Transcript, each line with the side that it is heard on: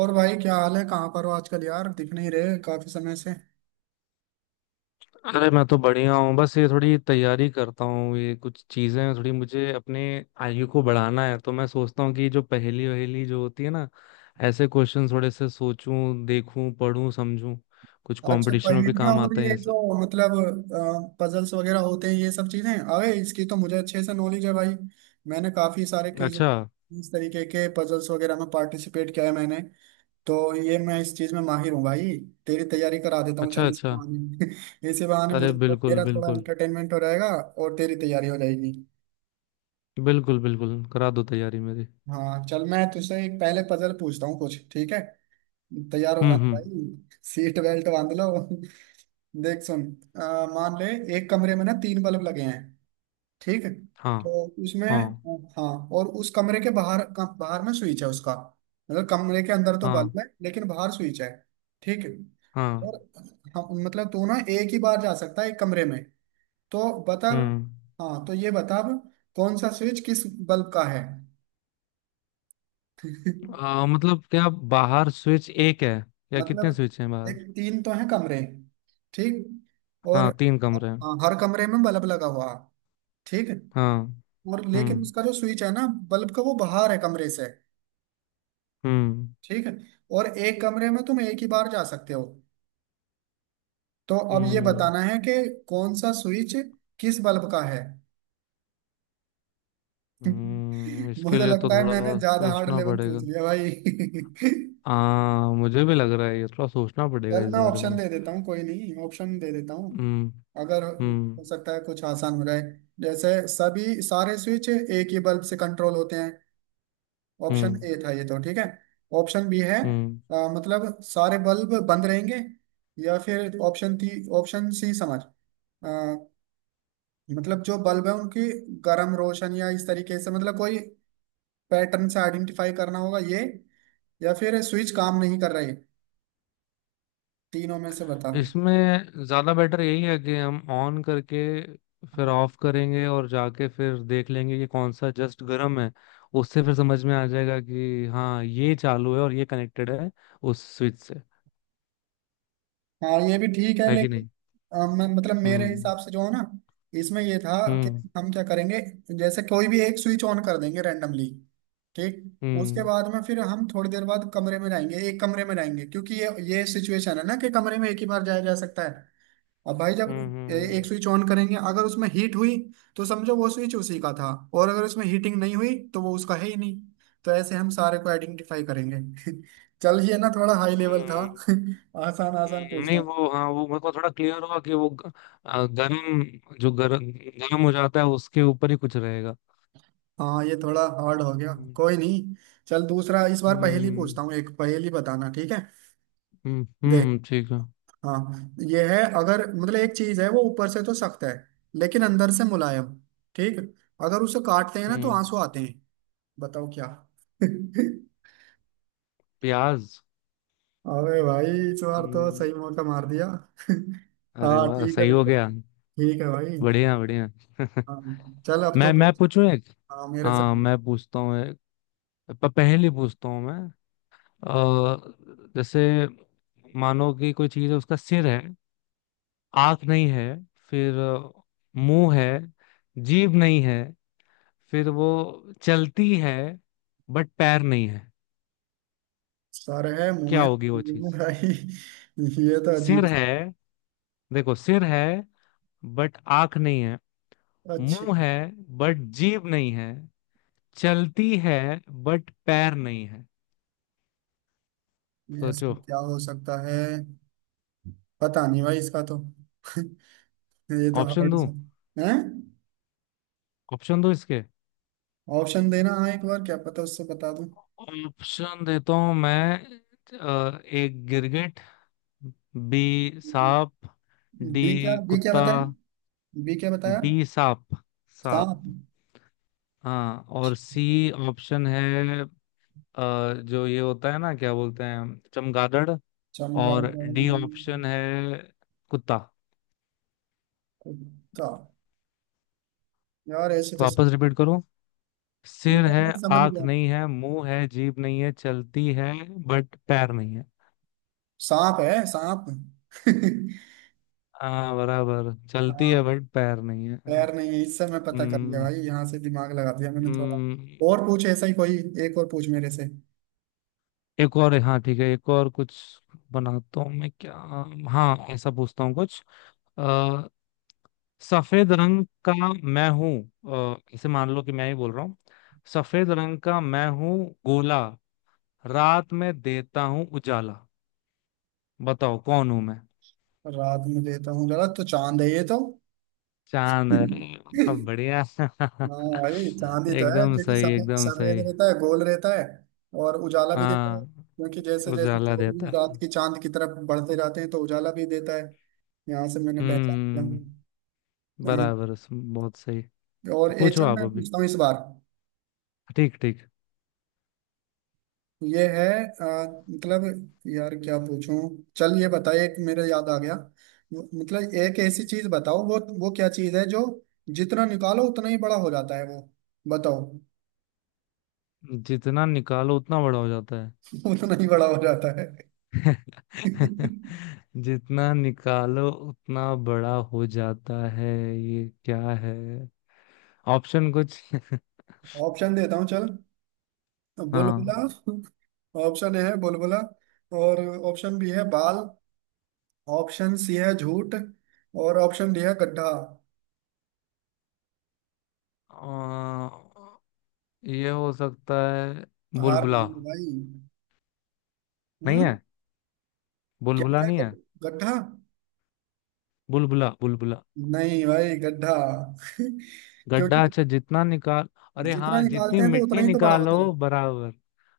right: और भाई क्या हाल है। कहाँ पर हो आजकल यार? दिख नहीं रहे काफी समय से।
left: अरे मैं तो बढ़िया हूँ। बस ये थोड़ी तैयारी करता हूँ, ये कुछ चीजें हैं, थोड़ी मुझे अपने आयु को बढ़ाना है। तो मैं सोचता हूँ कि जो पहेली वहेली जो होती है ना, ऐसे क्वेश्चन थोड़े से सोचूं, देखूं, पढ़ूं, समझूं। कुछ
right: अच्छा
left: कंपटीशन में भी
right: पहेलियां
left: काम
right: और
left: आते हैं
right: ये
left: ये
right: जो
left: सब।
right: मतलब पजल्स वगैरह होते हैं ये सब चीजें, अरे इसकी तो मुझे अच्छे से नॉलेज है भाई। मैंने काफी सारे क्विज,
left: अच्छा
right: इस तरीके के पजल्स वगैरह में पार्टिसिपेट किया है। मैंने तो ये मैं इस चीज में माहिर हूँ भाई। तेरी तैयारी करा देता हूँ
left: अच्छा।
right: चल इस
left: अच्छा।
right: बहाने इसी बहाने
left: अरे
right: मुझे तो
left: बिल्कुल
right: मेरा थोड़ा
left: बिल्कुल।
right: एंटरटेनमेंट हो जाएगा। और तेरी तैयारी हो जाएगी।
left: बिल्कुल बिल्कुल, करा दो तैयारी मेरी।
right: हाँ चल, मैं तुझसे एक पहले पजल पूछता हूँ कुछ, ठीक है? तैयार हो जाना
left: हम्म।
right: भाई, सीट बेल्ट बांध लो। देख सुन। अ, मान ले एक कमरे में ना तीन बल्ब लगे हैं, ठीक है?
left: हाँ।
right: तो उसमें,
left: हाँ।
right: हाँ, और उस कमरे के बाहर बाहर में स्विच है उसका। मतलब कमरे के अंदर तो
left: हाँ।
right: बल्ब है, लेकिन बाहर स्विच है, ठीक है?
left: हाँ।
right: और हम मतलब तू ना एक ही बार जा सकता है एक कमरे में। तो बता,
left: हम्म।
right: हाँ तो ये बता अब, कौन सा स्विच किस बल्ब का है?
left: मतलब क्या? बाहर स्विच एक है, या कितने
right: मतलब
left: स्विच हैं बाहर?
right: एक तीन तो हैं कमरे, ठीक, और
left: हाँ, तीन कमरे हैं।
right: हाँ, हर कमरे में बल्ब लगा हुआ, ठीक।
left: हाँ।
right: और लेकिन
left: हम्म।
right: उसका जो स्विच है ना बल्ब का, वो बाहर है कमरे से।
left: हम्म।
right: ठीक है, और एक कमरे में तुम एक ही बार जा सकते हो। तो अब ये
left: हम्म।
right: बताना है कि कौन सा स्विच किस बल्ब का है।
left: इसके
right: मुझे
left: लिए तो
right: लगता है
left: थोड़ा
right: मैंने ज्यादा हार्ड
left: सोचना
right: लेवल
left: पड़ेगा।
right: पूछ लिया भाई
left: आ मुझे भी लग रहा है ये थोड़ा सोचना पड़ेगा
right: चल
left: इस
right: मैं
left: बारे
right: ऑप्शन
left: में।
right: दे देता हूँ, कोई नहीं ऑप्शन दे देता हूँ,
left: हम्म।
right: अगर
left: हम्म।
right: हो सकता है कुछ आसान हो जाए। जैसे सभी सारे स्विच एक ही बल्ब से कंट्रोल होते हैं, ऑप्शन
left: हम्म।
right: ए था ये, तो ठीक है। ऑप्शन बी है,
left: हम्म।
right: मतलब सारे बल्ब बंद रहेंगे। या फिर ऑप्शन थी ऑप्शन सी समझ, अ, मतलब जो बल्ब है उनकी गर्म रोशन या इस तरीके से मतलब कोई पैटर्न से आइडेंटिफाई करना होगा ये। या फिर स्विच काम नहीं कर रहे। तीनों में से बताओ।
left: इसमें ज्यादा बेटर यही है कि हम ऑन करके फिर ऑफ करेंगे और जाके फिर देख लेंगे कि कौन सा जस्ट गर्म है। उससे फिर समझ में आ जाएगा कि हाँ, ये चालू है और ये कनेक्टेड है उस स्विच से।
right: हाँ ये भी ठीक है,
left: है कि
right: लेकिन
left: नहीं?
right: मैं मतलब मेरे
left: हम्म।
right: हिसाब से जो है ना, इसमें ये था कि
left: हम्म।
right: हम क्या करेंगे, जैसे कोई भी एक स्विच ऑन कर देंगे रैंडमली, ठीक। उसके
left: हम्म।
right: बाद में फिर हम थोड़ी देर बाद कमरे में जाएंगे, एक कमरे में जाएंगे, क्योंकि ये सिचुएशन है ना कि कमरे में एक ही बार जाया जा सकता है। अब भाई जब
left: हम्म। हम्म।
right: एक स्विच ऑन करेंगे, अगर उसमें हीट हुई तो समझो वो स्विच उसी का था। और अगर उसमें हीटिंग नहीं हुई तो वो उसका है ही नहीं। तो ऐसे हम सारे को आइडेंटिफाई करेंगे चल ये ना थोड़ा हाई लेवल था
left: हम्म।
right: आसान आसान पूछता
left: नहीं
right: हूँ।
left: वो हाँ, वो मेरे को थोड़ा क्लियर हुआ कि गर्म, जो गर्म गर्म हो जाता है उसके ऊपर ही कुछ रहेगा।
right: हाँ ये थोड़ा हार्ड हो गया,
left: हम्म।
right: कोई नहीं। चल दूसरा इस बार पहेली पूछता हूँ, एक पहेली बताना, ठीक है?
left: हम्म।
right: देख,
left: ठीक है।
right: हाँ ये है, अगर मतलब एक चीज है वो ऊपर से तो सख्त है, लेकिन अंदर से मुलायम, ठीक। अगर उसे काटते हैं ना तो
left: हम्म।
right: आंसू आते हैं। बताओ क्या?
left: प्याज।
right: अबे भाई, इस बार तो
left: हम्म,
right: सही मौका मार दिया
left: अरे
right: हाँ
left: वाह,
right: ठीक है,
left: सही हो
right: बिल्कुल
left: गया।
right: ठीक है भाई।
left: बढ़िया बढ़िया।
right: हाँ चल अब तो
left: मैं
right: पूछ।
left: पूछूं एक?
right: हाँ मेरे से
left: हाँ,
right: पूछ।
left: मैं पूछता हूँ एक। पहेली पूछता हूँ मैं। जैसे, मानो कि कोई चीज है, उसका सिर है, आंख नहीं है, फिर मुंह है, जीभ नहीं है, फिर वो चलती है बट पैर नहीं है।
right: सर है मुंह
left: क्या
right: है
left: होगी वो
right: मुंह है
left: चीज?
right: भाई ये तो अजीब
left: सिर
right: सा-
left: है, देखो सिर है, बट आंख नहीं है,
right: अच्छा
left: मुंह है बट जीभ नहीं है, चलती है बट पैर नहीं है।
right: यस,
left: सोचो।
right: क्या हो सकता है? पता नहीं भाई, इसका तो ये तो
left: ऑप्शन
right: हार्ड
left: दूं?
right: सा है।
left: ऑप्शन दूं इसके?
right: ऑप्शन देना हाँ, एक बार क्या पता उससे बता दूं।
left: ऑप्शन देता हूं मैं। एक गिरगिट, बी सांप, डी
right: बी क्या? बी क्या
left: कुत्ता।
right: बताया? बी क्या बताया?
left: बी सांप।
right: सांप,
left: सांप। हाँ, और सी ऑप्शन है जो ये होता है ना, क्या बोलते हैं, चमगादड़। और
right: चमगादड़
left: डी ऑप्शन है कुत्ता।
right: का? यार ऐसे तो,
left: वापस रिपीट करूं?
right: नहीं
left: सिर है,
right: नहीं समझ
left: आंख
right: गया।
left: नहीं है, मुंह है, जीभ नहीं है, चलती है, बट पैर नहीं है।
right: सांप है सांप
left: हाँ, बराबर चलती
right: हाँ
left: है बट पैर नहीं है।
right: पैर नहीं है इससे मैं पता कर लिया
left: हम्म।
right: भाई, यहाँ से दिमाग लगा दिया मैंने थोड़ा।
left: हम्म,
right: और पूछ ऐसा ही कोई। एक और पूछ मेरे से।
left: एक और है। हाँ ठीक है, एक और कुछ बनाता हूँ मैं क्या। हाँ, ऐसा पूछता हूँ कुछ। सफेद रंग का मैं हूं। इसे मान लो कि मैं ही बोल रहा हूँ। सफेद रंग का मैं हूं, गोला, रात में देता हूं उजाला, बताओ कौन हूं मैं?
right: रात में देता हूँ जरा, तो चांद है ये तो।
left: चांद? अरे वाह, बढ़िया।
right: हाँ भाई चांदी तो है
left: एकदम
right: क्योंकि
left: सही
right: सफेद
left: एकदम
right: सफेद
left: सही।
right: रहता है, गोल रहता है। और उजाला भी देता है
left: हाँ,
right: क्योंकि जैसे जैसे
left: उजाला
right: 14वीं
left: देता
right: रात
left: है।
right: की चांद की तरफ बढ़ते जाते हैं तो उजाला भी देता है। यहाँ से मैंने पहचान लिया
left: हम्म,
right: हूँ। हाँ,
left: बराबर, बहुत सही। तो
right: और ये
left: पूछो
right: चल
left: आप
right: मैं
left: अभी।
right: पूछता हूँ इस बार।
left: ठीक ठीक।
right: ये है, आ, मतलब, यार क्या पूछूं? चल ये बताइए एक मेरे याद आ गया। मतलब एक ऐसी चीज बताओ, वो क्या चीज है जो जितना निकालो उतना ही बड़ा हो जाता है वो? बताओ
left: जितना निकालो उतना बड़ा हो जाता है?
right: उतना ही बड़ा हो जाता है
left: जितना निकालो उतना बड़ा हो जाता है, ये क्या है? ऑप्शन कुछ?
right: ऑप्शन देता हूँ चल। बुलबुला,
left: हाँ।
right: ऑप्शन ए है बुलबुला। और ऑप्शन बी है बाल। ऑप्शन सी है झूठ। और ऑप्शन डी है गड्ढा।
left: अ, ये हो सकता है
right: हार मान
left: बुलबुला।
right: लो भाई।
left: नहीं
right: हम्म,
left: है?
right: क्या
left: बुलबुला
right: था,
left: नहीं है?
right: गड्ढा।
left: बुलबुला बुलबुला।
right: नहीं भाई गड्ढा
left: गड्ढा?
right: क्योंकि
left: अच्छा, जितना निकाल, अरे
right: जितना
left: हाँ, जितनी
right: निकालते हैं तो उतना
left: मिट्टी
right: ही तो बड़ा
left: निकालो
right: होता था।
left: बराबर।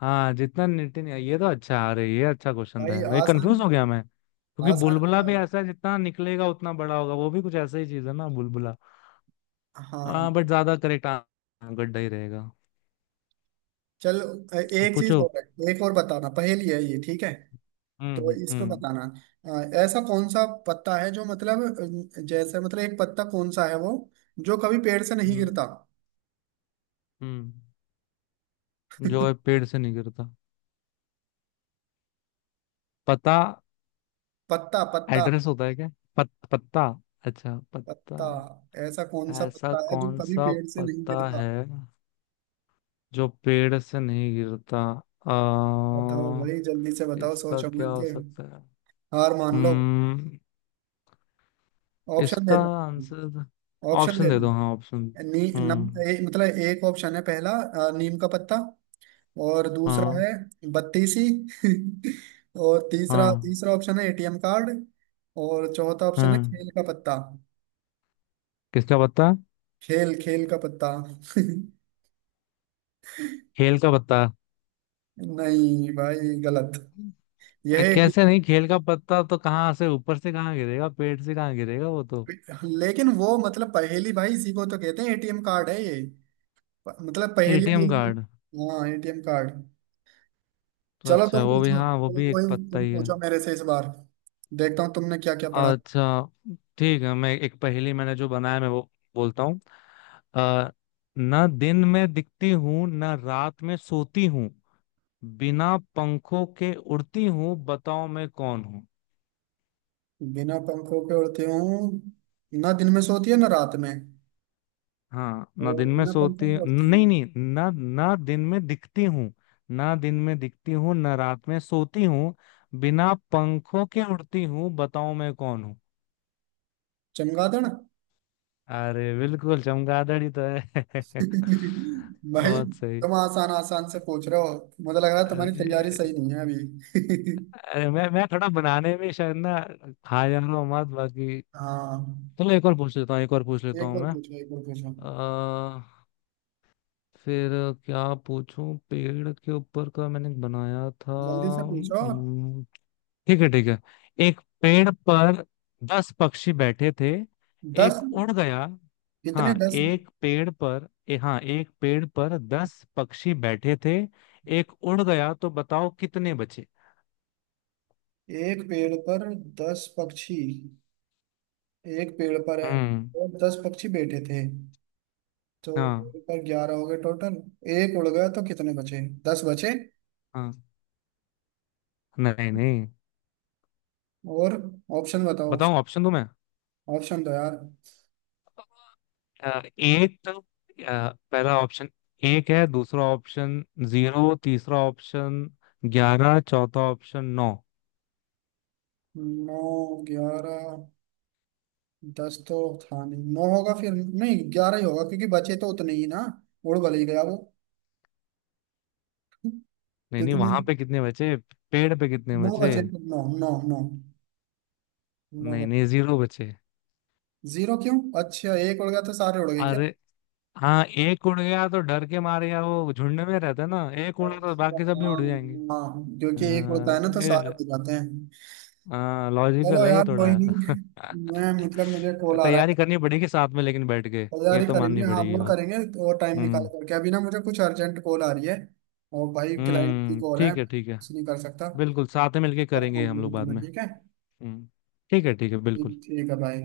left: हाँ, जितना मिट्टी निकाल, ये तो अच्छा, अरे ये अच्छा क्वेश्चन था
right: भाई
left: यार, ये
right: आसान
left: कंफ्यूज हो गया मैं, क्योंकि
right: आसान
left: बुलबुला भी
right: नहीं
left: ऐसा है, जितना निकलेगा उतना बड़ा होगा, वो भी कुछ ऐसा ही चीज है ना बुलबुला।
right: था। हाँ
left: हाँ, बट ज्यादा करेक्ट गड्ढा ही रहेगा।
right: चल, एक चीज
left: पूछो।
right: और है। एक और बताना पहेली है ये, ठीक है? तो इस पे
left: हम्म।
right: बताना अ, ऐसा कौन सा पत्ता है जो मतलब जैसे मतलब एक पत्ता कौन सा है वो, जो कभी पेड़ से नहीं
left: हम्म।
right: गिरता?
left: हम्म। जो है पेड़ से नहीं गिरता? पता?
right: पत्ता पत्ता
left: एड्रेस होता है क्या? पत्ता? अच्छा, पत्ता।
right: पत्ता, ऐसा कौन सा
left: ऐसा
right: पत्ता है जो
left: कौन
right: कभी
left: सा
right: पेड़ से नहीं
left: पत्ता
right: गिरता?
left: है जो पेड़ से नहीं गिरता?
right: बताओ
left: आ,
right: भाई जल्दी से बताओ,
left: इसका
right: सोचो
left: क्या
right: मत
left: हो
right: के।
left: सकता है?
right: हार मान लो।
left: हम्म,
right: ऑप्शन
left: इसका
right: देता हूँ,
left: आंसर?
right: ऑप्शन
left: ऑप्शन दे
right: देता
left: दो, हाँ ऑप्शन।
right: हूँ। नी नम
left: हम्म।
right: ए, मतलब एक ऑप्शन है पहला, नीम का पत्ता। और दूसरा
left: हाँ।
right: है बत्तीसी और तीसरा,
left: हाँ।
right: तीसरा ऑप्शन है एटीएम कार्ड। और चौथा ऑप्शन है
left: हाँ।
right: खेल का पत्ता।
left: किसका पत्ता?
right: खेल, खेल का पत्ता
left: हेल का पत्ता?
right: नहीं भाई गलत। यह
left: कैसे नहीं? खेल का पत्ता तो कहाँ से, ऊपर से कहाँ गिरेगा, पेट से कहाँ गिरेगा वो तो।
right: लेकिन वो मतलब पहेली भाई, इसी को तो कहते हैं, एटीएम कार्ड है ये। मतलब पहेली
left: एटीएम
right: यही तो,
left: कार्ड?
right: हाँ एटीएम कार्ड।
left: तो
right: चलो तुम
left: अच्छा, वो भी,
right: पूछो
left: हाँ वो
right: कोई
left: भी एक
right: कोई,
left: पत्ता
right: तुम
left: ही है।
right: पूछो मेरे से इस बार, देखता हूँ तुमने क्या क्या पढ़ा।
left: अच्छा ठीक है, मैं एक पहेली, मैंने जो बनाया मैं वो बोलता हूँ। अ, ना दिन में दिखती हूँ, ना रात में सोती हूँ, बिना पंखों के उड़ती हूँ, बताओ मैं कौन?
right: बिना पंखों के उड़ती हूँ, ना दिन में सोती है ना रात में।
left: हाँ, ना
right: और
left: दिन में
right: बिना
left: सोती,
right: पंखों के उड़ती
left: नहीं
right: है।
left: नहीं, ना, ना दिन में दिखती हूँ। ना दिन में दिखती हूँ, ना रात में सोती हूँ, बिना पंखों के उड़ती हूँ, बताओ मैं कौन हूँ?
right: चमगादड़
left: अरे बिल्कुल चमगादड़ ही तो है।
right: भाई
left: बहुत सही।
right: तुम आसान आसान से पूछ रहे हो, मुझे लग रहा है तुम्हारी तैयारी सही
left: अरे,
right: नहीं है अभी
left: अरे मैं थोड़ा बनाने में शायद ना खा जा रहा हूँ मत बाकी।
right: हाँ
left: चलो एक और पूछ लेता हूँ, एक और पूछ लेता
right: एक
left: हूँ
right: और
left: मैं।
right: पूछो, एक और पूछो।
left: आ, फिर क्या पूछूं, पेड़ के ऊपर का मैंने बनाया था।
right: जल्दी से पूछो।
left: ठीक है ठीक है। एक पेड़ पर 10 पक्षी बैठे थे, एक
right: 10?
left: उड़ गया।
right: कितने,
left: हाँ,
right: 10?
left: एक पेड़ पर ए, हाँ, एक पेड़ पर 10 पक्षी बैठे थे, एक उड़ गया, तो बताओ कितने बचे?
right: एक पेड़ पर 10 पक्षी? एक पेड़ पर है
left: हम्म।
right: और 10 पक्षी बैठे थे, तो
left: हाँ।
right: पेड़ पर 11 हो गए टोटल। एक उड़ गया तो कितने बचे? 10 बचे?
left: हाँ। नहीं नहीं।
right: और ऑप्शन बताओ
left: बताऊं,
right: ऑप्शन।
left: ऑप्शन दूं मैं?
right: ऑप्शन दो यार।
left: एक तो, पहला ऑप्शन एक है, दूसरा ऑप्शन जीरो, तीसरा ऑप्शन 11, चौथा ऑप्शन नौ।
right: नौ, 11, 10 तो था नहीं, नौ होगा फिर, नहीं 11 ही होगा क्योंकि बचे तो उतने ही ना, उड़ भले ही गया वो।
left: नहीं नहीं,
right: कितने?
left: वहां पे कितने बचे, पेड़ पे कितने
right: नौ
left: बचे?
right: बचे, तो नौ नौ नौ, नौ
left: नहीं नहीं,
right: बचे।
left: जीरो बचे।
right: जीरो क्यों? अच्छा एक उड़ गया तो सारे उड़ गए क्या?
left: अरे हाँ, एक उड़ गया तो डर के मारे, या वो झुंड में रहता है ना, एक उड़ा तो
right: अच्छा,
left: बाकी सब भी उड़ जाएंगे।
right: हाँ। हाँ, क्योंकि एक उड़ता है
left: हाँ,
right: ना तो सारे
left: ये,
right: उड़ जाते हैं।
left: हाँ
right: चलो
left: लॉजिकल है ये
right: यार कोई
left: थोड़ा।
right: नहीं। मैं मतलब मुझे कॉल आ रहा
left: तैयारी
right: है,
left: करनी पड़ेगी साथ में लेकिन बैठ के। ये
right: तैयारी
left: तो माननी
right: करेंगे हाँ
left: पड़ेगी
right: वो
left: बात।
right: करेंगे तो टाइम निकाल
left: हम्म।
right: करके, अभी ना मुझे कुछ अर्जेंट कॉल आ रही है। और भाई क्लाइंट की
left: हम्म,
right: कॉल है,
left: ठीक है ठीक है,
right: कुछ नहीं कर सकता।
left: बिल्कुल साथ में मिलके
right: करता
left: करेंगे हम लोग
right: हूँ तो
left: बाद
right: मैं,
left: में।
right: ठीक है?
left: हम्म। ठीक है ठीक है, बिल्कुल।
right: ठीक ठीक है भाई।